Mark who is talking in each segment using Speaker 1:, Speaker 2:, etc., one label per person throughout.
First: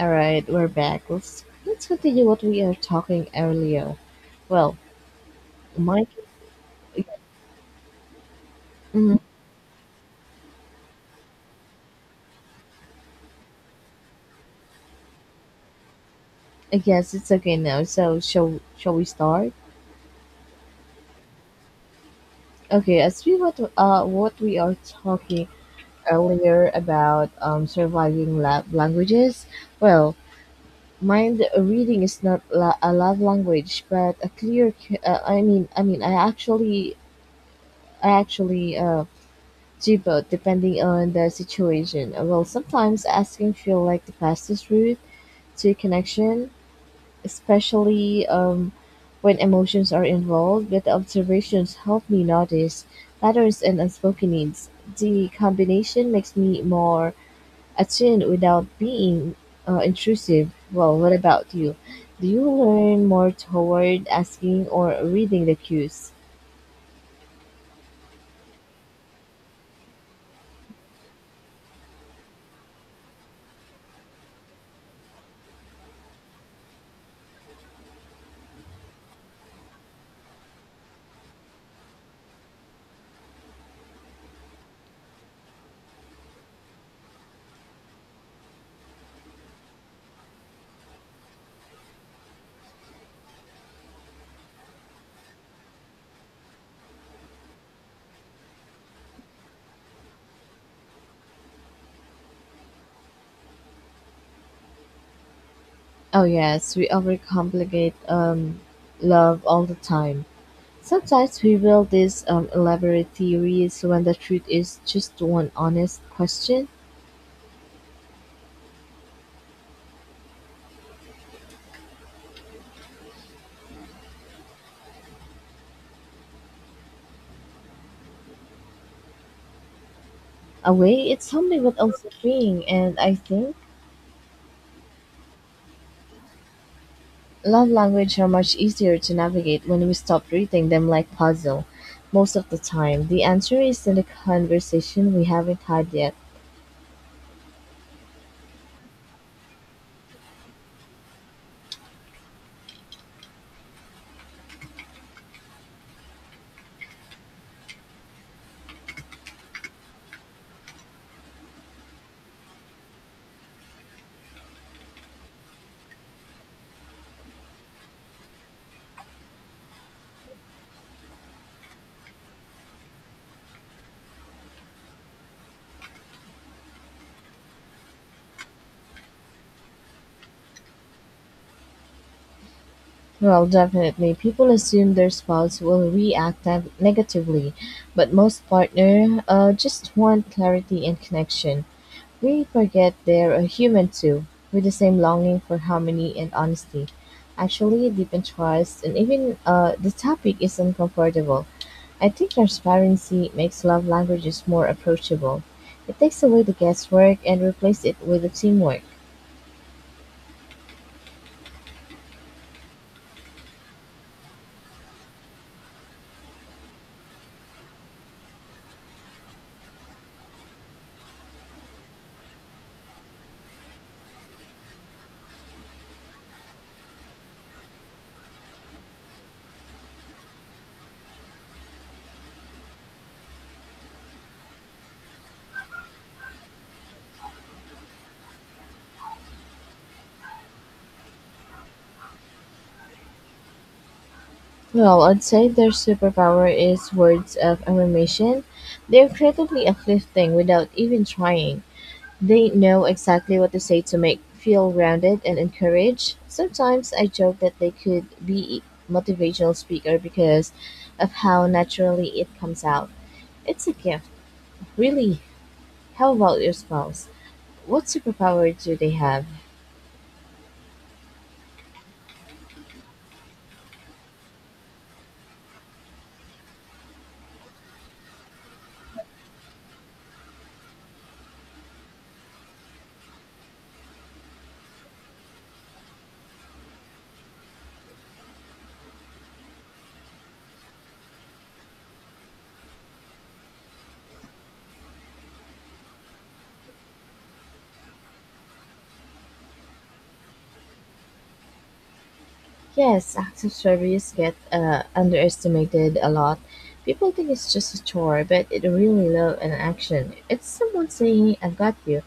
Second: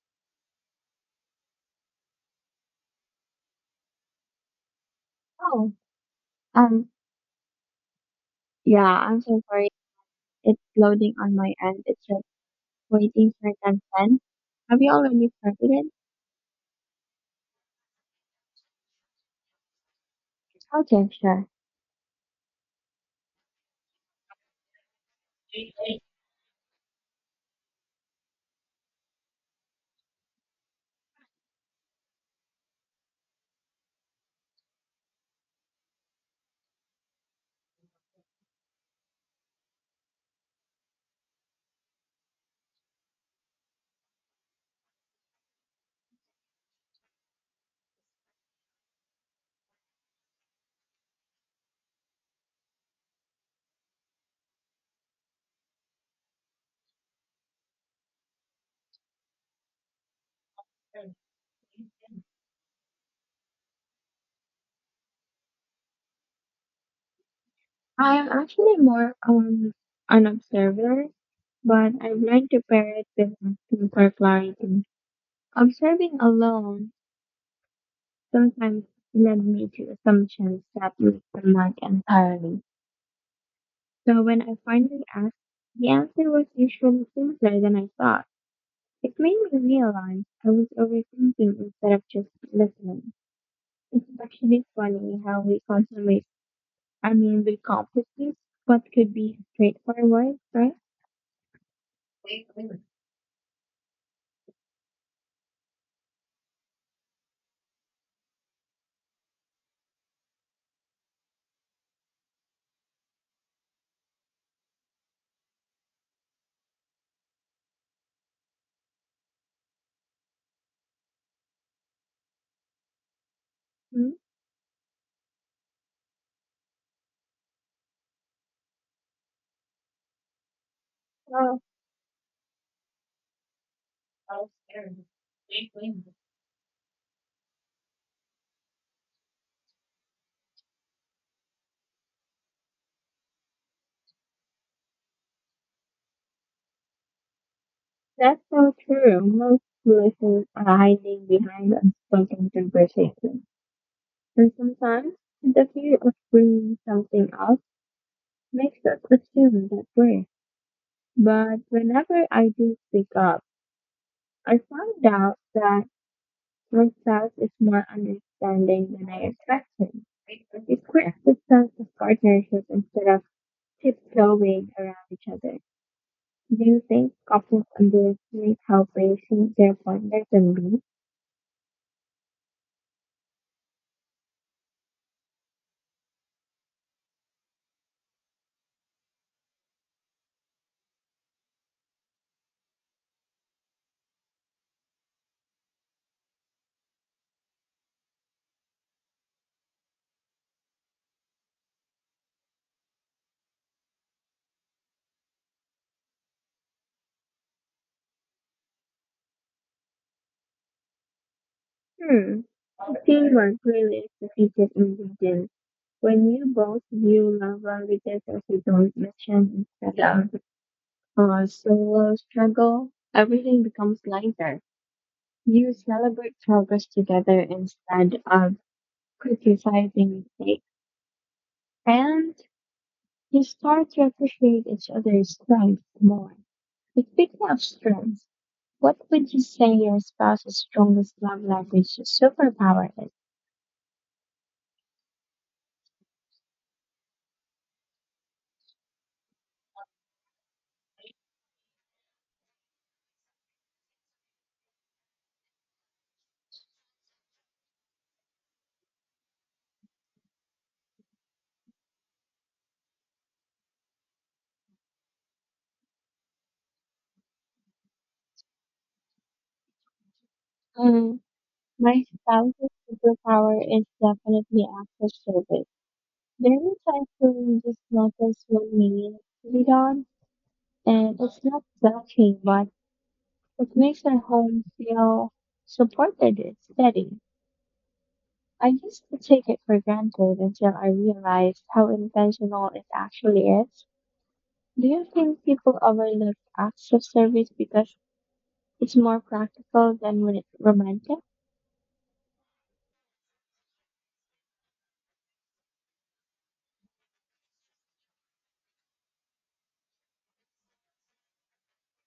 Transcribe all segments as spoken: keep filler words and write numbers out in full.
Speaker 1: All right, we're back. Let's let's continue what we are talking earlier. Well,
Speaker 2: Oh,
Speaker 1: Mike,
Speaker 2: um, yeah,
Speaker 1: mm,
Speaker 2: I'm so sorry. It's loading on my end. It's just waiting for 10 ten. Have you already started it?
Speaker 1: yes, it's okay now. So shall shall we start?
Speaker 2: Okay, sure.
Speaker 1: Okay, as we what uh what we are talking earlier about um surviving lab languages. Well, mind reading is not la- a love language, but a clear. c- Uh, I mean, I mean, I actually I actually uh do both depending on the situation. Uh, Well, sometimes asking feel like the fastest route to connection, especially um, when emotions are involved, but the observations help me notice patterns and unspoken needs. The combination makes me more attuned without being uh, intrusive. Well, what about you? Do you learn more toward asking or reading the cues?
Speaker 2: I'm actually more um an observer, but I've learned to pair it with asking for clarity. Observing alone sometimes led me to assumptions that missed the mark entirely. So when I finally asked, the answer was usually simpler than I thought. It made me realize I was overthinking instead of just listening. It's actually funny how we consummate, I mean, we complicate what could be straightforward, right?
Speaker 1: Oh, yes, we overcomplicate um, love all the time. Sometimes we build these um, elaborate theories when the truth is just one honest question
Speaker 2: Hmm?
Speaker 1: away. It's
Speaker 2: Well,
Speaker 1: humbling but also freeing, and I think love language are much easier to navigate when we stop treating them like puzzle. Most of the time, the answer is in the conversation we haven't had yet.
Speaker 2: that's so true. Most listeners are hiding behind unspoken conversation, and sometimes the fear of bringing something up makes us assume that we're. But whenever I do speak up, I found out that Rosas is more understanding than I expected. It creates a sense of partnership instead of tiptoeing around each other. Do you think couples underestimate how patient their partner can be?
Speaker 1: Well, definitely, people assume their spouse will react neg- negatively, but most partner uh, just want clarity and connection. We forget they're a human too, with the same longing for harmony and honesty. Actually, deep in trust, and even uh, the topic is uncomfortable. I think transparency makes love languages more approachable. It takes away the guesswork and replaces it with the teamwork.
Speaker 2: Hmm. Teamwork really is the secret ingredient. When you both view love languages as you don't mention instead of a solo struggle, everything becomes lighter. You celebrate progress together instead of criticizing mistakes, and you start to appreciate each other's strengths more. But speaking of strengths, what would you say your spouse's strongest love language or superpower is?
Speaker 1: Well, I'd say their superpower is words of affirmation. They're creatively uplifting without even trying. They know exactly what to say to make feel grounded and encouraged. Sometimes I joke that they could be motivational speaker because of how naturally it comes out. It's a gift, really. How about your spouse? What superpower do they have?
Speaker 2: Mm, my spouse's superpower is definitely active service. There is times when just notice when we need to be done, and it's not selfish, but it makes our home feel supported and steady. I used to take it for granted until I realized how intentional it actually is. Do you think people overlook acts of service because it's more practical than when it's romantic?
Speaker 1: Yes, acts of service get uh, underestimated a lot. People think it's just a chore, but it really love an action. It's someone saying, "I've got you."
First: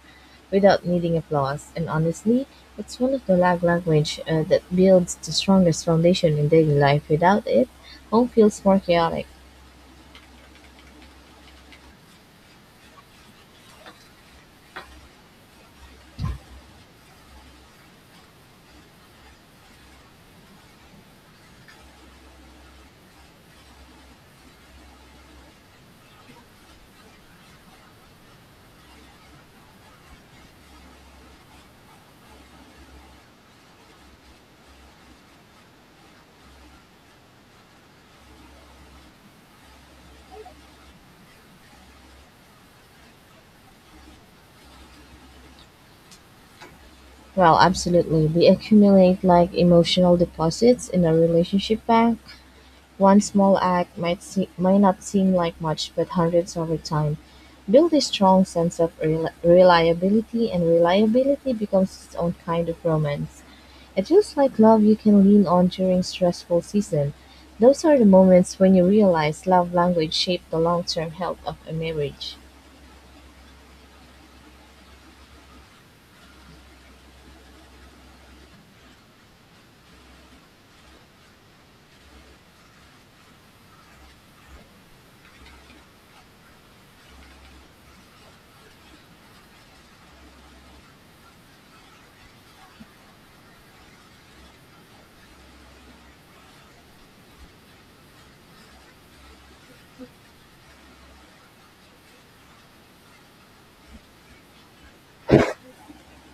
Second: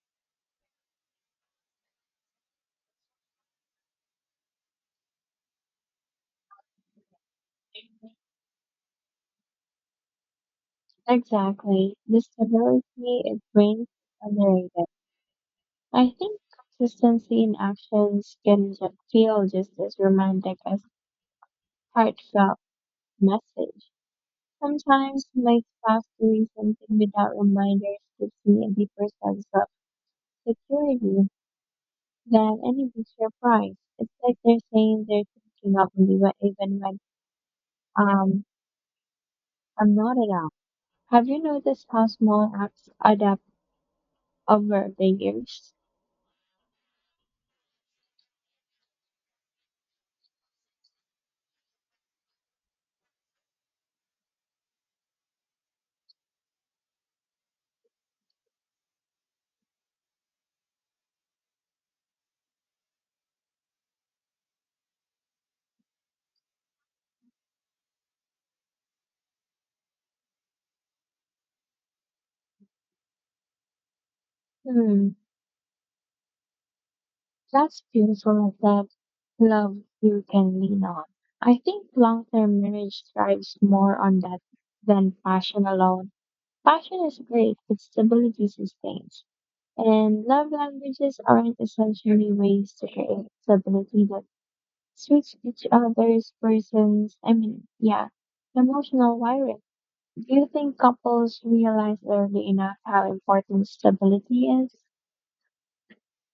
Speaker 1: without needing applause. And honestly, it's one of the lag language uh, that builds the strongest foundation in daily life. Without it, home feels more chaotic.
Speaker 2: Exactly. The stability it brings is underrated. I think consistency in actions can ju- feel just as romantic as heartfelt message. Sometimes my spouse doing something without reminders gives me a deeper sense of security than any you'd. It's like they're saying they're thinking of me when, even when um I'm not around. Have you noticed how small apps adapt over the years?
Speaker 1: Well, absolutely. They accumulate like emotional deposits in a relationship bank. One small act might see, might not seem like much, but hundreds over time build a strong sense of rel- reliability, and reliability becomes its own kind of romance. And just like love you can lean on during stressful season, those are the moments when you realize love language shape the long-term health of a marriage.
Speaker 2: Hmm, that's beautiful of that love you can lean on. I think long-term marriage thrives more on that than passion alone. Passion is great, but stability sustains. And love languages aren't essentially ways to create stability that switch each other's persons. I mean, yeah, emotional wiring. Do you think couples realize early enough how important stability is?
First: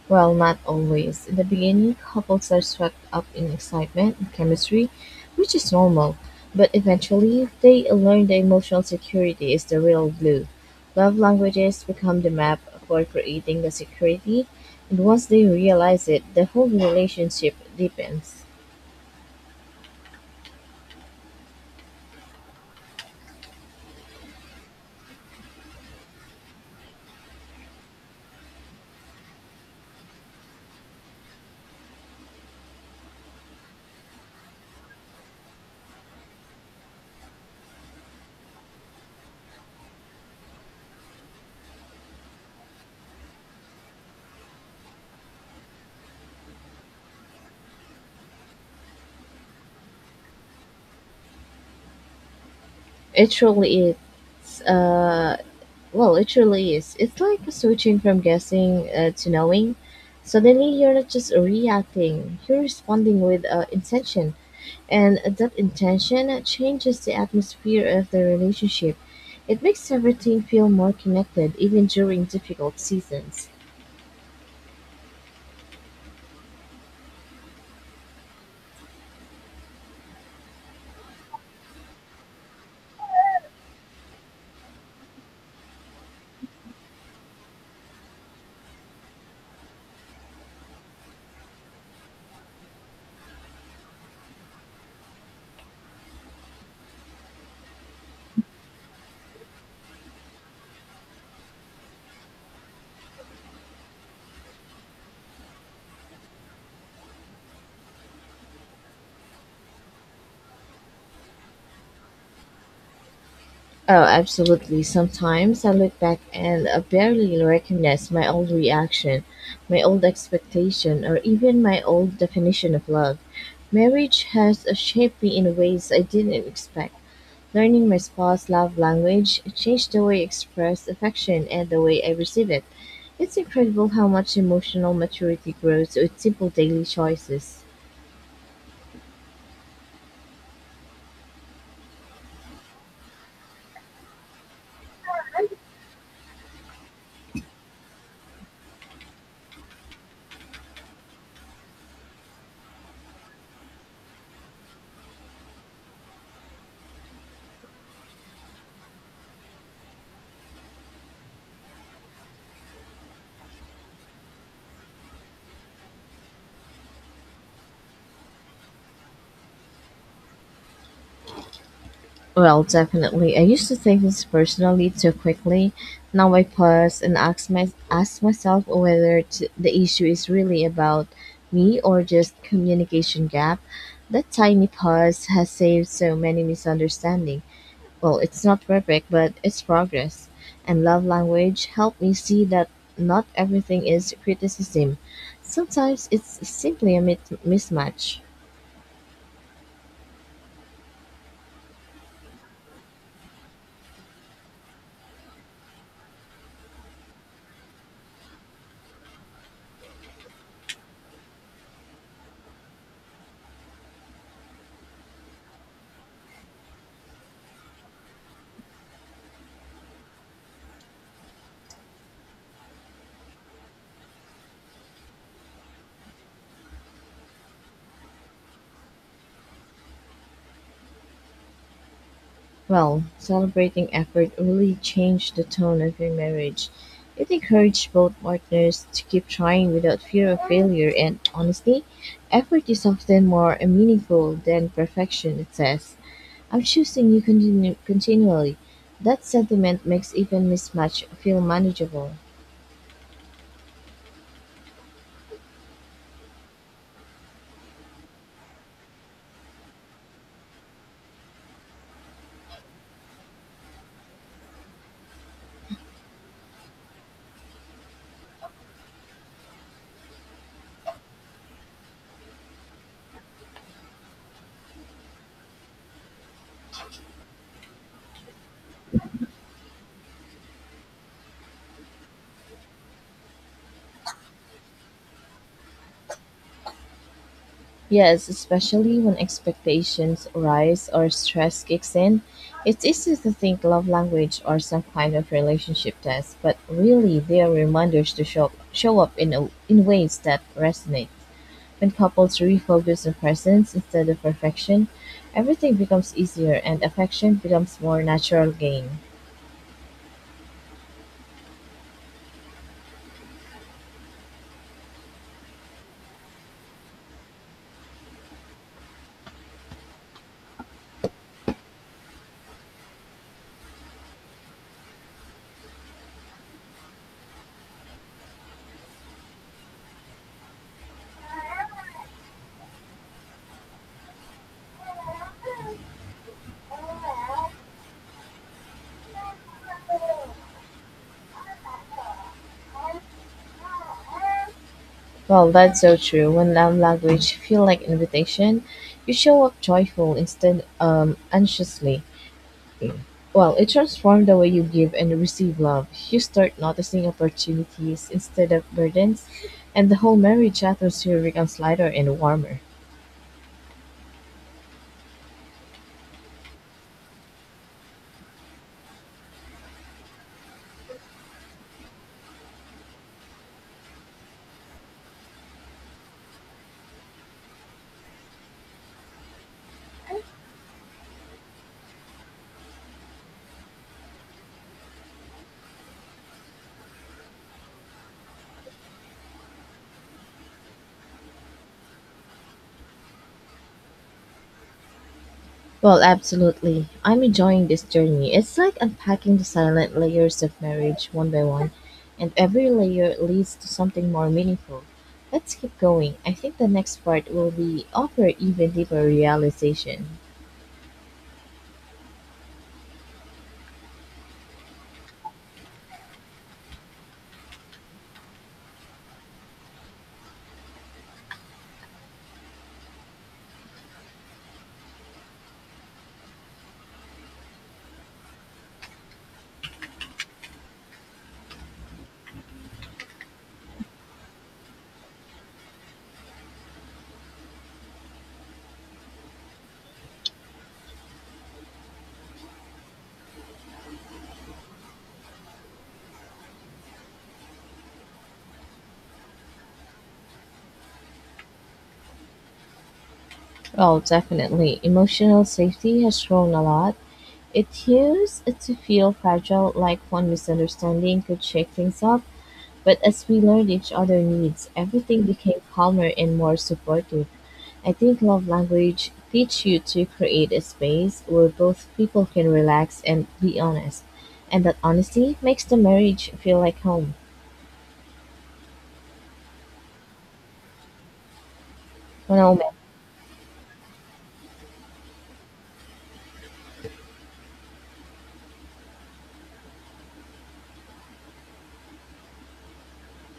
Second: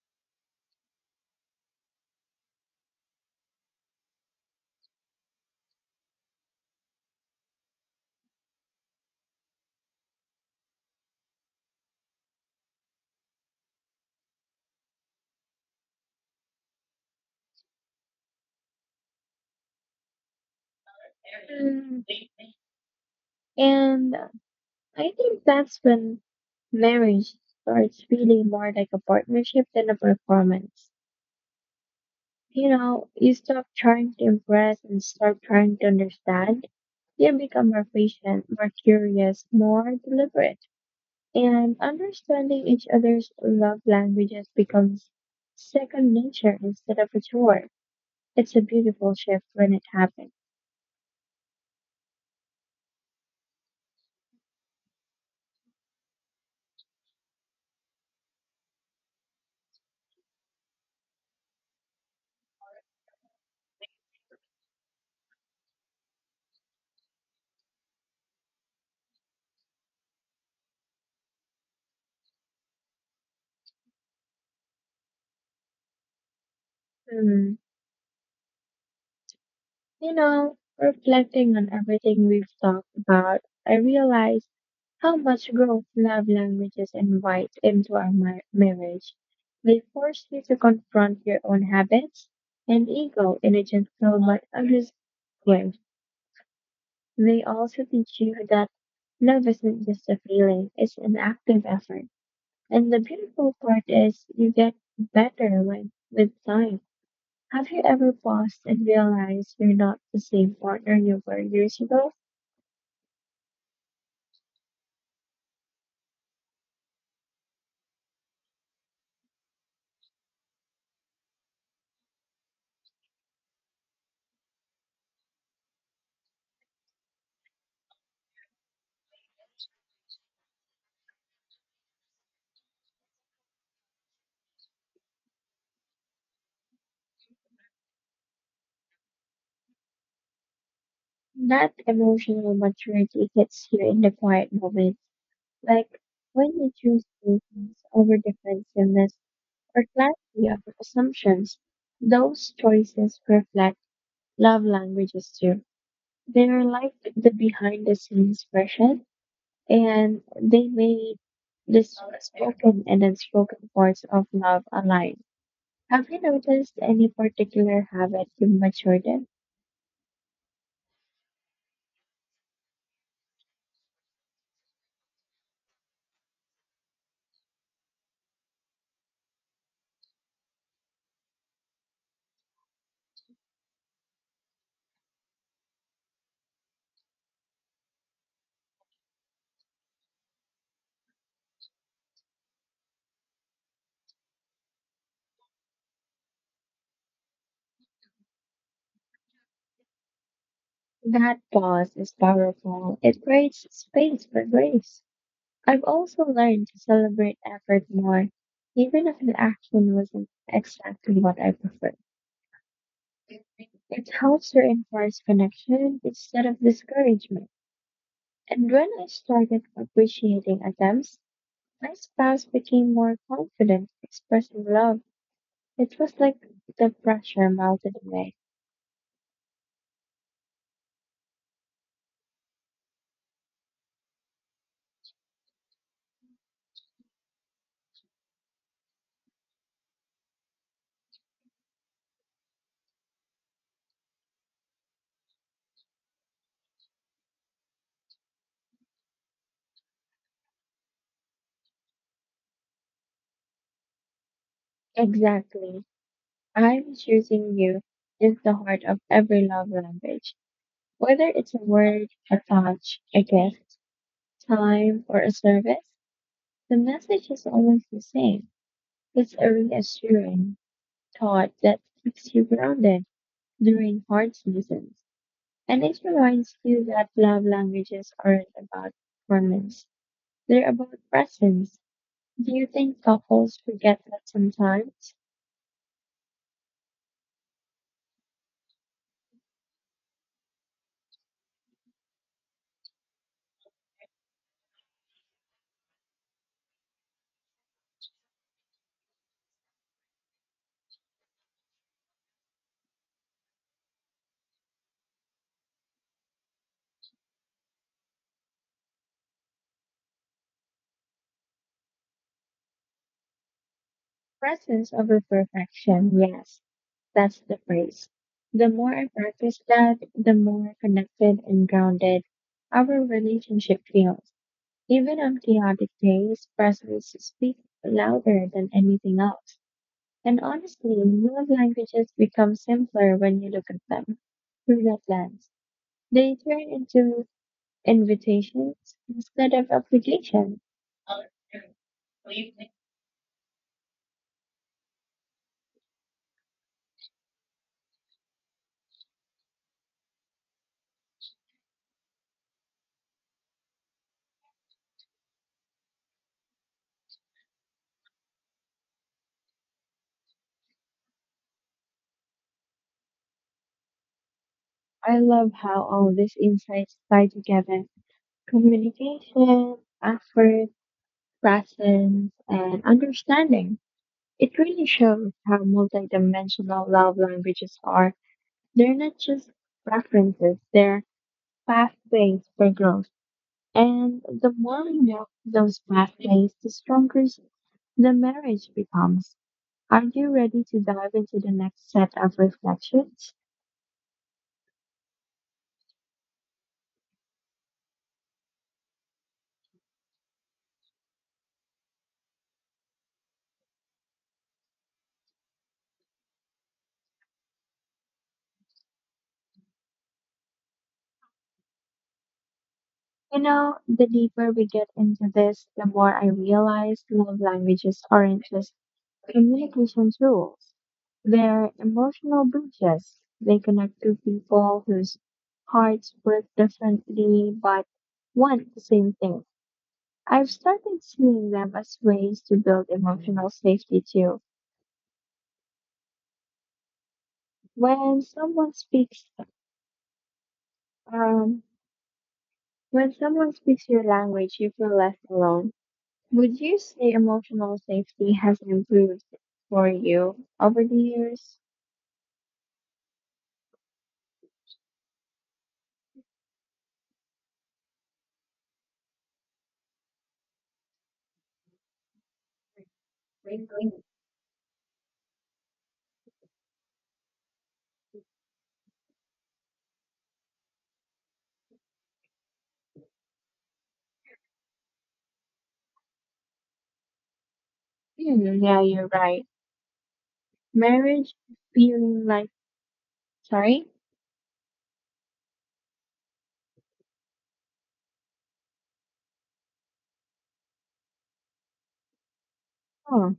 Speaker 1: Well, not always. In the beginning, couples are swept up in excitement and chemistry, which is normal, but eventually they learn that emotional security is the real glue. Love languages become the map for creating the security, and once they realize it, the whole relationship deepens.
Speaker 2: Mm, and I think that's when marriage starts feeling more like a partnership than a performance. You know, you stop trying to impress and start trying to understand. You become more patient, more curious, more deliberate, and understanding each other's love languages becomes second nature instead of a chore. It's a beautiful shift when it happens.
Speaker 1: It truly is uh, Well, it truly is. It's like switching from guessing uh, to knowing. Suddenly, you're not just reacting, you're responding with uh, intention. And that intention changes the atmosphere of the relationship. It makes everything feel more connected, even during difficult seasons.
Speaker 2: Hmm. You know, reflecting on everything we've talked about, I realize how much growth love languages invite into our mar- marriage. They force you to confront your own habits and ego in a gentle but honest way. They also teach you that love isn't just a feeling, it's an active effort. And the beautiful part is you get better with, with time. Have you ever paused and realized you're not the same partner you were years ago?
Speaker 1: Oh, absolutely. Sometimes I look back and I barely recognize my old reaction, my old expectation, or even my old definition of love. Marriage has shaped me in ways I didn't expect. Learning my spouse's love language changed the way I express affection and the way I receive it. It's incredible how much emotional maturity grows with simple daily choices.
Speaker 2: That emotional maturity hits you in the quiet moment, like when you choose patience over defensiveness or clarity over assumptions. Those choices reflect love languages too. They're like the behind the scenes version, and they made the spoken and unspoken parts of love align. Have you noticed any particular habit you matured in?
Speaker 1: Well, definitely. I used to take things personally too quickly. Now I pause and ask, my, ask myself whether t- the issue is really about me or just communication gap. That tiny pause has saved so many misunderstandings. Well, it's not perfect, but it's progress. And love language helped me see that not everything is criticism. Sometimes it's simply a mit- mismatch.
Speaker 2: That pause is powerful. It creates space for grace. I've also learned to celebrate effort more, even if the action wasn't exactly what I preferred. It helps reinforce connection instead of discouragement. And when I started appreciating attempts, my spouse became more confident, expressing love. It was like the pressure melted away.
Speaker 1: Well, celebrating effort really changed the tone of your marriage. It encouraged both partners to keep trying without fear of failure, and honestly, effort is often more meaningful than perfection. It says, I'm choosing you continu- continually. That sentiment makes even mismatch feel manageable.
Speaker 2: Exactly. I was using you is the heart of every love language. Whether it's a word, a touch, a gift, time, or a service, the message is always the same. It's a reassuring thought that keeps you grounded during hard seasons. And it reminds you that love languages aren't about performance, they're about presence. Do you think couples forget that sometimes?
Speaker 1: Yes, especially when expectations rise or stress kicks in. It's easy to think love language or some kind of relationship test, but really they are reminders to show up, show up in, a, in ways that resonate. When couples refocus on presence instead of perfection, everything becomes easier and affection becomes more natural gain.
Speaker 2: Presence over perfection, yes, that's the phrase. The more I practice that, the more connected and grounded our relationship feels. Even on chaotic days, presence speaks louder than anything else. And honestly, love languages become simpler when you look at them through that lens. They turn into invitations instead of applications.
Speaker 1: Well, that's so true. When love language feel like invitation, you show up joyful instead um anxiously. Well, it transformed the way you give and receive love. You start noticing opportunities instead of burdens, and the whole marriage atmosphere becomes lighter and warmer.
Speaker 2: I love how all these insights tie together. Communication, effort, presence, and understanding. It really shows how multidimensional love languages are. They're not just preferences, they're pathways for growth. And the more we walk those pathways, the stronger the marriage becomes. Are you ready to dive into the next set of reflections?
Speaker 1: Well, absolutely. I'm enjoying this journey. It's like unpacking the silent layers of marriage one by one, and every layer leads to something more meaningful. Let's keep going. I think the next part will be offer even deeper realization.
Speaker 2: You know, the deeper we get into this, the more I realize love languages aren't just communication tools. They're emotional bridges. They connect two people whose hearts work differently but want the same thing. I've started seeing them as ways to build emotional safety too. When someone speaks, um, when someone speaks your language, you feel less alone. Would you say emotional safety has improved for you over the years?
Speaker 1: Well, definitely. Emotional safety has grown a lot. It used to feel fragile, like one misunderstanding could shake things up, but as we
Speaker 2: Hmm,
Speaker 1: learned each other's needs, everything became calmer and more supportive. I think love language teach you to create a space where both people can relax and be honest, and that honesty makes the marriage feel like home.
Speaker 2: yeah, you're right. Marriage feeling like,
Speaker 1: Well,
Speaker 2: sorry? Oh.